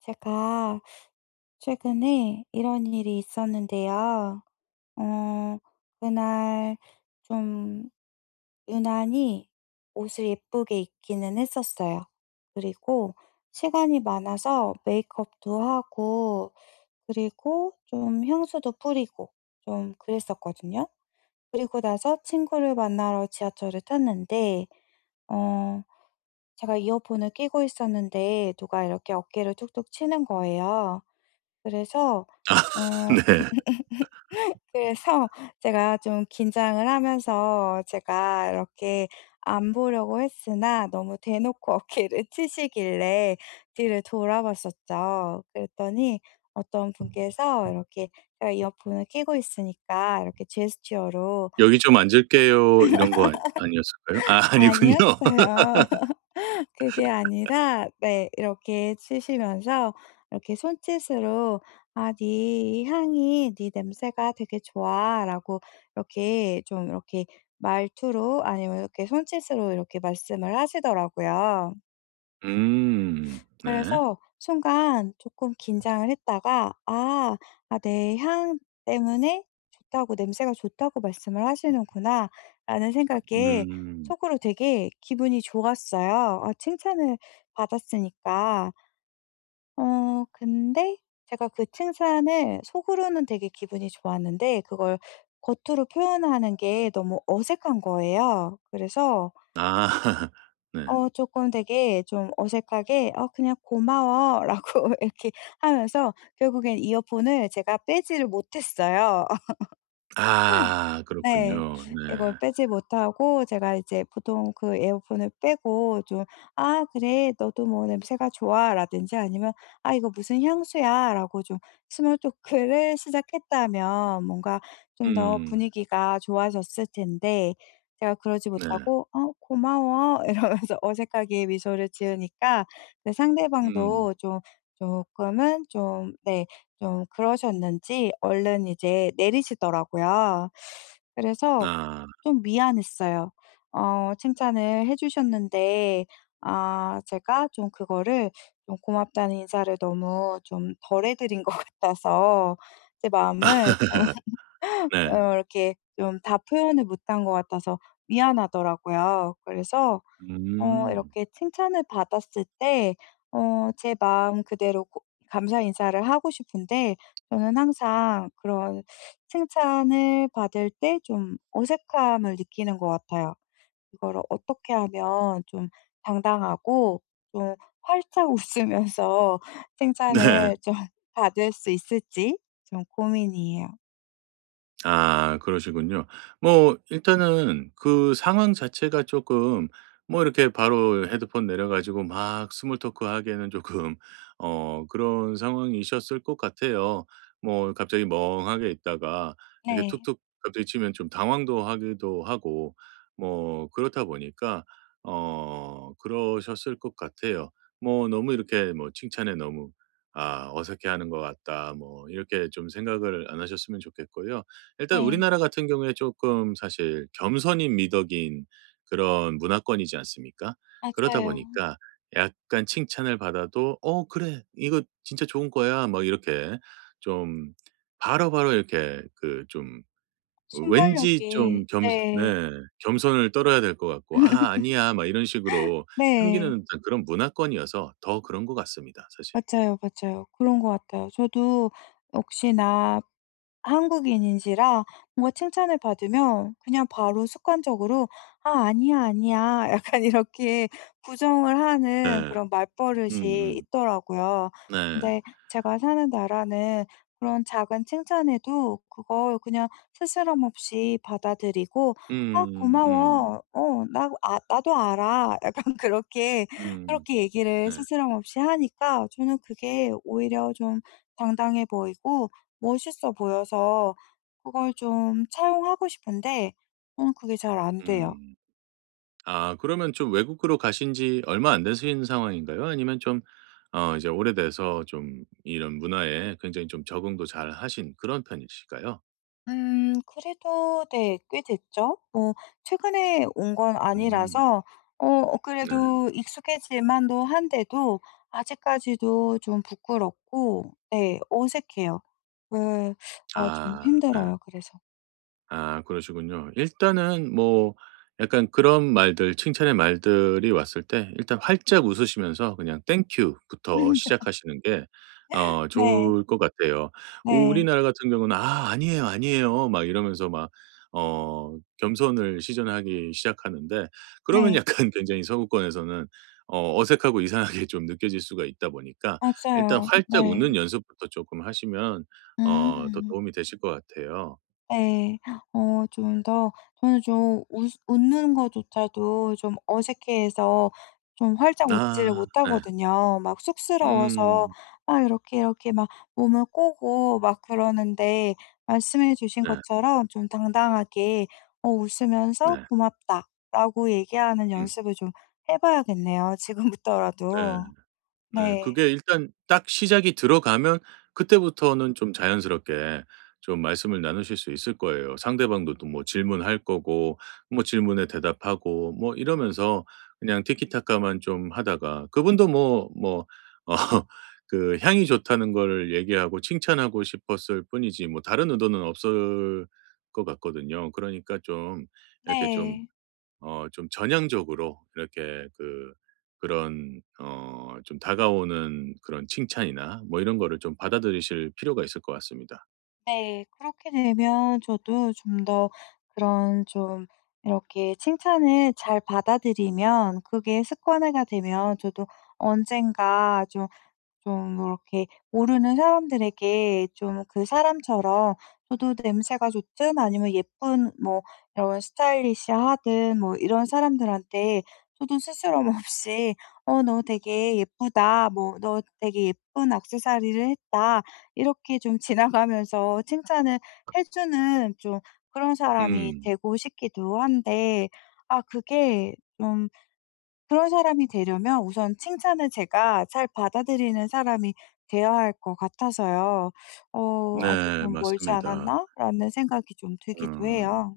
제가 최근에 이런 일이 있었는데요. 어, 그날 좀 유난히 옷을 예쁘게 입기는 했었어요. 그리고 시간이 많아서 메이크업도 하고, 그리고 좀 향수도 뿌리고, 좀 그랬었거든요. 그리고 나서 친구를 만나러 지하철을 탔는데 어 제가 이어폰을 끼고 있었는데 누가 이렇게 어깨를 툭툭 치는 거예요. 그래서 아 어 네. 그래서 제가 좀 긴장을 하면서 제가 이렇게 안 보려고 했으나 너무 대놓고 어깨를 치시길래 뒤를 돌아봤었죠. 그랬더니 어떤 분께서 이렇게 제가 이어폰을 끼고 있으니까 이렇게 제스처로. "여기 좀 앉을게요." 이런 거 아니 아니었을까요? 아 아니군요. 아니었어요. 그게 아니라 네, 이렇게 치시면서 이렇게 손짓으로 "아 네 향이 네 냄새가 되게 좋아."라고, 이렇게 좀 이렇게 말투로, 아니면 이렇게 손짓으로 이렇게 말씀을 하시더라고요. 네. 그래서 순간 조금 긴장을 했다가, 아 아 "내 향 때문에 좋다고, 냄새가 좋다고 말씀을 하시는구나."라는 생각에 음. 속으로 되게 기분이 좋았어요. 아, 칭찬을 받았으니까. 근데 제가 그 칭찬을 속으로는 되게 기분이 좋았는데, 그걸 겉으로 표현하는 게 너무 어색한 거예요. 그래서 아 네. 조금 되게 좀 어색하게 "어 그냥 고마워."라고 이렇게 하면서 결국엔 이어폰을 제가 빼지를 못했어요. 아 그렇군요. 네. 이걸 네. 빼지 못하고, 제가 이제 보통 그 에어폰을 빼고 좀 "아 그래. 너도 뭐 냄새가 좋아."라든지, 아니면 "아 이거 무슨 향수야."라고 좀 스몰 토크를 시작했다면 뭔가 좀 더 음. 분위기가 좋아졌을 텐데, 제가 그러지 네. 못하고 "어 고마워." 이러면서 어색하게 미소를 지으니까, 네, 음. 상대방도 좀 조금은 좀네 좀 그러셨는지 얼른 이제 내리시더라고요. 그래서 아. 좀 미안했어요. 칭찬을 해 주셨는데, 아 제가 좀 그거를, 좀 고맙다는 인사를 너무 좀 덜해 드린 것 같아서, 제 마음을 좀 네. 이렇게 좀 다 표현을 못한 것 같아서 미안하더라고요. 그래서 음. 이렇게 칭찬을 받았을 때 제 마음 그대로 고 감사 인사를 하고 싶은데, 저는 항상 그런 칭찬을 받을 때 좀 어색함을 느끼는 것 같아요. 이거를 어떻게 하면 좀 당당하고 좀 활짝 웃으면서 네. 칭찬을 좀 받을 수 있을지 좀 고민이에요. 아 그러시군요. 뭐 일단은 그 상황 자체가 조금 뭐 이렇게 바로 헤드폰 내려 가지고 막 스몰 토크 하기에는 조금 그런 상황이셨을 것 같아요. 뭐 갑자기 멍하게 있다가 이렇게 네. 툭툭 갑자기 치면 좀 당황도 하기도 하고 뭐 그렇다 보니까 그러셨을 것 같아요. 뭐 너무 이렇게 뭐 칭찬에 너무 '아 어색해하는 것 같다.' 뭐 이렇게 좀 생각을 안 하셨으면 좋겠고요. 일단 네. 우리나라 같은 경우에 조금 사실 겸손인 미덕인 그런 문화권이지 않습니까? 그러다 맞아요. 보니까 약간 칭찬을 받아도 "어 그래. 이거 진짜 좋은 거야." 막 이렇게 좀 바로바로 이렇게 그 좀 왠지 순발력이, 좀 겸손 네. 네. 겸손을 떨어야 될 것 같고 "아 아니야." 막 이런 식으로 네. 숨기는 듯한 그런 문화권이어서 더 그런 것 같습니다 사실. 맞아요, 맞아요. 그런 것 같아요. 저도 '혹시나 한국인인지라 뭔가 칭찬을 받으면 그냥 바로 습관적으로 "아 아니야, 아니야." 약간 이렇게 부정을 하는 네. 그런 말버릇이 음음. 있더라고요. 네. 근데 제가 사는 나라는 그런 작은 칭찬에도 그걸 그냥 스스럼 없이 받아들이고 "아 음 음. 고마워. 어 나 아 나도 알아." 약간 그렇게, 음. 그렇게 얘기를 네. 스스럼 없이 하니까, 저는 그게 오히려 좀 당당해 보이고 멋있어 보여서 그걸 좀 차용하고 싶은데, 저는 그게 잘 안 돼요. 음. 아 그러면 좀 외국으로 가신 지 얼마 안 되신 상황인가요? 아니면 좀 이제 오래돼서 좀 이런 문화에 굉장히 좀 적응도 잘하신 그런 편이실까요? 그래도 네, 꽤 됐죠. 뭐 최근에 온 건 음. 아니라서. 네. 그래도 익숙해질만도 한데도 아직까지도 좀 부끄럽고, 네, 어색해요. 그 아 좀 아. 네. 힘들어요 그래서. 아 그러시군요. 일단은 뭐 약간 그런 말들 칭찬의 말들이 왔을 때 일단 활짝 웃으시면서 그냥 땡큐부터 시작하시는 게 네. 좋을 것 같아요. 네. 우리나라 같은 경우는 "아 아니에요, 아니에요." 막 이러면서 막 어 겸손을 시전하기 시작하는데 그러면 네. 약간 굉장히 서구권에서는 어색하고 이상하게 좀 느껴질 수가 있다 보니까 일단 맞아요. 활짝 네. 웃는 연습부터 조금 하시면 더 음. 도움이 되실 것 같아요. 네. 좀 더, 저는 좀 웃 웃는 거조차도 좀 어색해해서 좀 활짝 웃지를 아 네. 못하거든요. 막 쑥스러워서 음. 막 이렇게 막 몸을 꼬고 막 그러는데, 말씀해 주신 네. 것처럼 좀 당당하게 웃으면서 네. "고맙다."라고 얘기하는 음. 연습을 좀 해 봐야겠네요 네. 지금부터라도. 네. 네. 그게 일단 딱 시작이 들어가면 그때부터는 좀 자연스럽게 좀 말씀을 나누실 수 있을 거예요. 상대방도 또 뭐 질문할 거고 뭐 질문에 대답하고 뭐 이러면서 그냥 티키타카만 좀 하다가 그분도 뭐 어 그 향이 좋다는 걸 얘기하고 칭찬하고 싶었을 뿐이지 뭐 다른 의도는 없을 것 같거든요. 그러니까 좀 이렇게 좀 네. 좀 전향적으로 이렇게 그런 좀 다가오는 그런 칭찬이나 뭐 이런 거를 좀 받아들이실 필요가 있을 것 같습니다. 네. 그렇게 되면 저도 좀 더 그런 좀 이렇게 칭찬을 잘 받아들이면, 그게 습관화가 되면 저도 언젠가 좀 이렇게 모르는 사람들에게 좀 그 사람처럼, 저도 냄새가 좋든, 아니면 예쁜 뭐 이런 스타일리시하든, 뭐 이런 사람들한테 저도 스스럼 없이 "어 너 되게 예쁘다." 뭐 "너 되게 예쁜 액세서리를 했다." 이렇게 좀 지나가면서 칭찬을 해 주는 좀 그런 사람이 음. 되고 싶기도 한데, 아 그게 좀, 그런 사람이 되려면 우선 칭찬을 제가 잘 받아들이는 사람이 되어야 할 것 같아서요. '아직 네. 좀 멀지 맞습니다. 않았나?'라는 생각이 좀 들기도 음. 해요.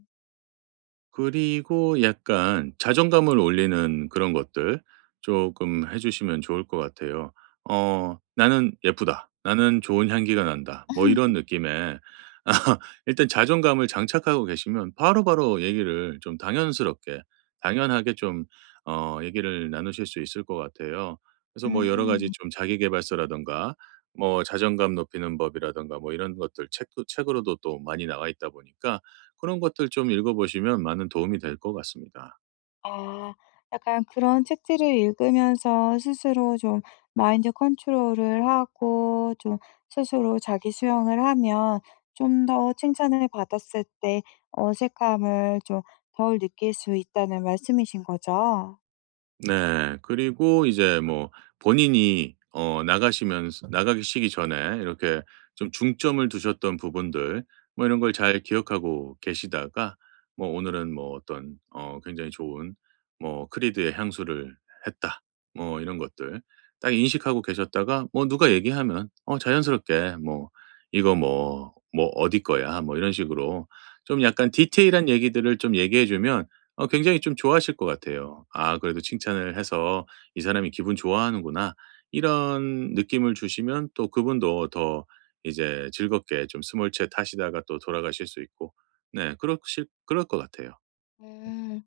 그리고 약간 자존감을 올리는 그런 것들 조금 해 주시면 좋을 것 같아요. '나는 예쁘다. 나는 좋은 향기가 난다.' 뭐 이런 느낌에 일단 자존감을 장착하고 계시면 바로바로 얘기를 좀 당연스럽게 당연하게 좀 얘기를 나누실 수 있을 것 같아요. 그래서 뭐 여러 가지 음. 좀 자기 계발서라든가 뭐 자존감 높이는 법이라든가 뭐 이런 것들 책도 책으로도 또 많이 나와 있다 보니까 그런 것들 좀 읽어보시면 많은 도움이 될 것 같습니다. 아 약간 그런 책들을 읽으면서 스스로 좀 마인드 컨트롤을 하고, 좀 스스로 자기 수용을 하면 좀 더 칭찬을 받았을 때 어색함을 좀 덜 느낄 수 있다는 말씀이신 거죠? 네. 그리고 이제 뭐 본인이 나가시면서 나가시기 전에 이렇게 좀 중점을 두셨던 부분들 뭐 이런 걸 잘 기억하고 계시다가 뭐 '오늘은 뭐 어떤 굉장히 좋은 뭐 크리드의 향수를 했다.' 뭐 이런 것들 딱 인식하고 계셨다가 뭐 누가 얘기하면 자연스럽게 뭐 "이거 뭐 어디 거야." 뭐 이런 식으로 좀 약간 디테일한 얘기들을 좀 얘기해 주면 굉장히 좀 좋아하실 것 같아요. '아 그래도 칭찬을 해서 이 사람이 기분 좋아하는구나.' 이런 느낌을 주시면 또 그분도 더 이제 즐겁게 좀 스몰 챗 하시다가 또 돌아가실 수 있고 네 그러실 그럴 것 같아요. 음.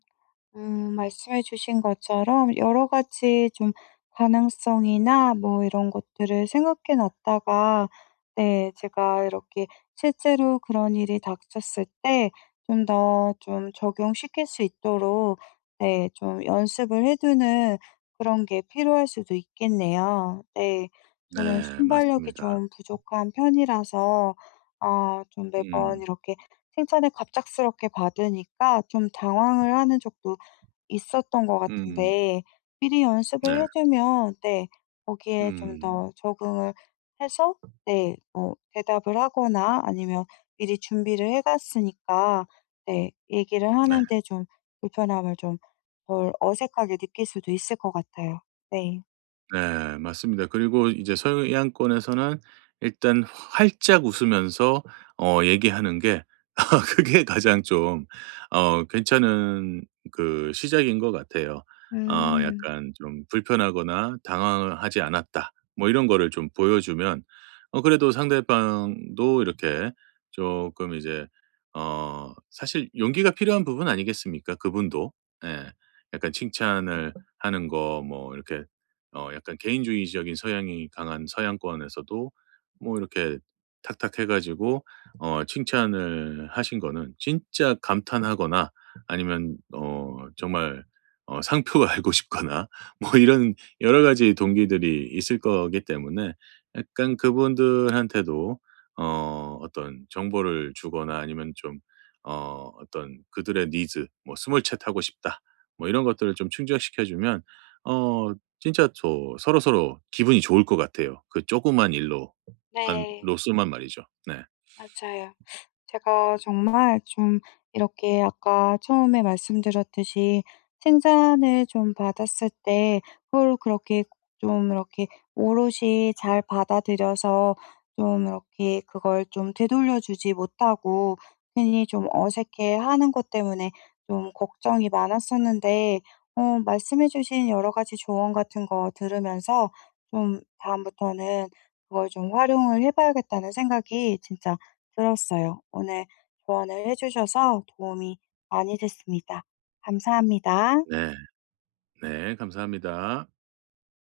말씀해 주신 것처럼 여러 가지 좀 가능성이나 뭐 이런 것들을 생각해 놨다가, 네, 제가 이렇게 실제로 그런 일이 닥쳤을 때 좀 더 좀 적용시킬 수 있도록, 네, 좀 연습을 해 두는 그런 게 필요할 수도 있겠네요. 네. 저는 네 순발력이 맞습니다. 좀 부족한 편이라서, 아 좀 매번 음. 이렇게 칭찬을 갑작스럽게 받으니까 좀 당황을 하는 적도 있었던 것 음. 같은데, 미리 연습을 네. 해 두면, 네, 거기에 좀 음. 더 적응을 해서, 네, 뭐 대답을 하거나 아니면 미리 준비를 해 갔으니까, 네, 얘기를 네. 하는데 좀 불편함을 좀 덜 어색하게 느낄 수도 있을 것 같아요. 네. 네. 맞습니다. 그리고 이제 서양권에서는 일단 활짝 웃으면서 얘기하는 게 그게 가장 좀 괜찮은 그 시작인 것 같아요. 음. 약간 좀 불편하거나 당황하지 않았다 뭐 이런 거를 좀 보여주면 그래도 상대방도 이렇게 조금 이제 사실 용기가 필요한 부분 아니겠습니까 그분도. 예. 약간 칭찬을 하는 거 뭐 이렇게 약간 개인주의적인 서양이 강한 서양권에서도 뭐 이렇게 탁탁 해 가지고 칭찬을 하신 거는 진짜 감탄하거나 아니면 정말 상표가 알고 싶거나 뭐 이런 여러 가지 동기들이 있을 거기 때문에 약간 그분들한테도 어떤 정보를 주거나 아니면 좀 어떤 그들의 니즈 뭐 '스몰챗 하고 싶다.' 뭐 이런 것들을 좀 충족시켜 주면 어 진짜 저 서로서로 기분이 좋을 것 같아요. 그 조그만 일로 만 네. 로서만 말이죠. 네. 맞아요. 제가 정말 좀, 이렇게 아까 처음에 말씀드렸듯이 칭찬을 좀 받았을 때 그걸 그렇게 좀 이렇게 오롯이 잘 받아들여서 좀 이렇게 그걸 좀 되돌려 주지 못하고, 괜히 좀 어색해 하는 것 때문에 좀 걱정이 많았었는데, 말씀해 주신 여러 가지 조언 같은 거 들으면서 좀 다음부터는 그걸 좀 활용을 해 봐야겠다는 생각이 진짜 들었어요. 오늘 조언을 해 주셔서 도움이 많이 됐습니다. 감사합니다. 네. 네. 감사합니다.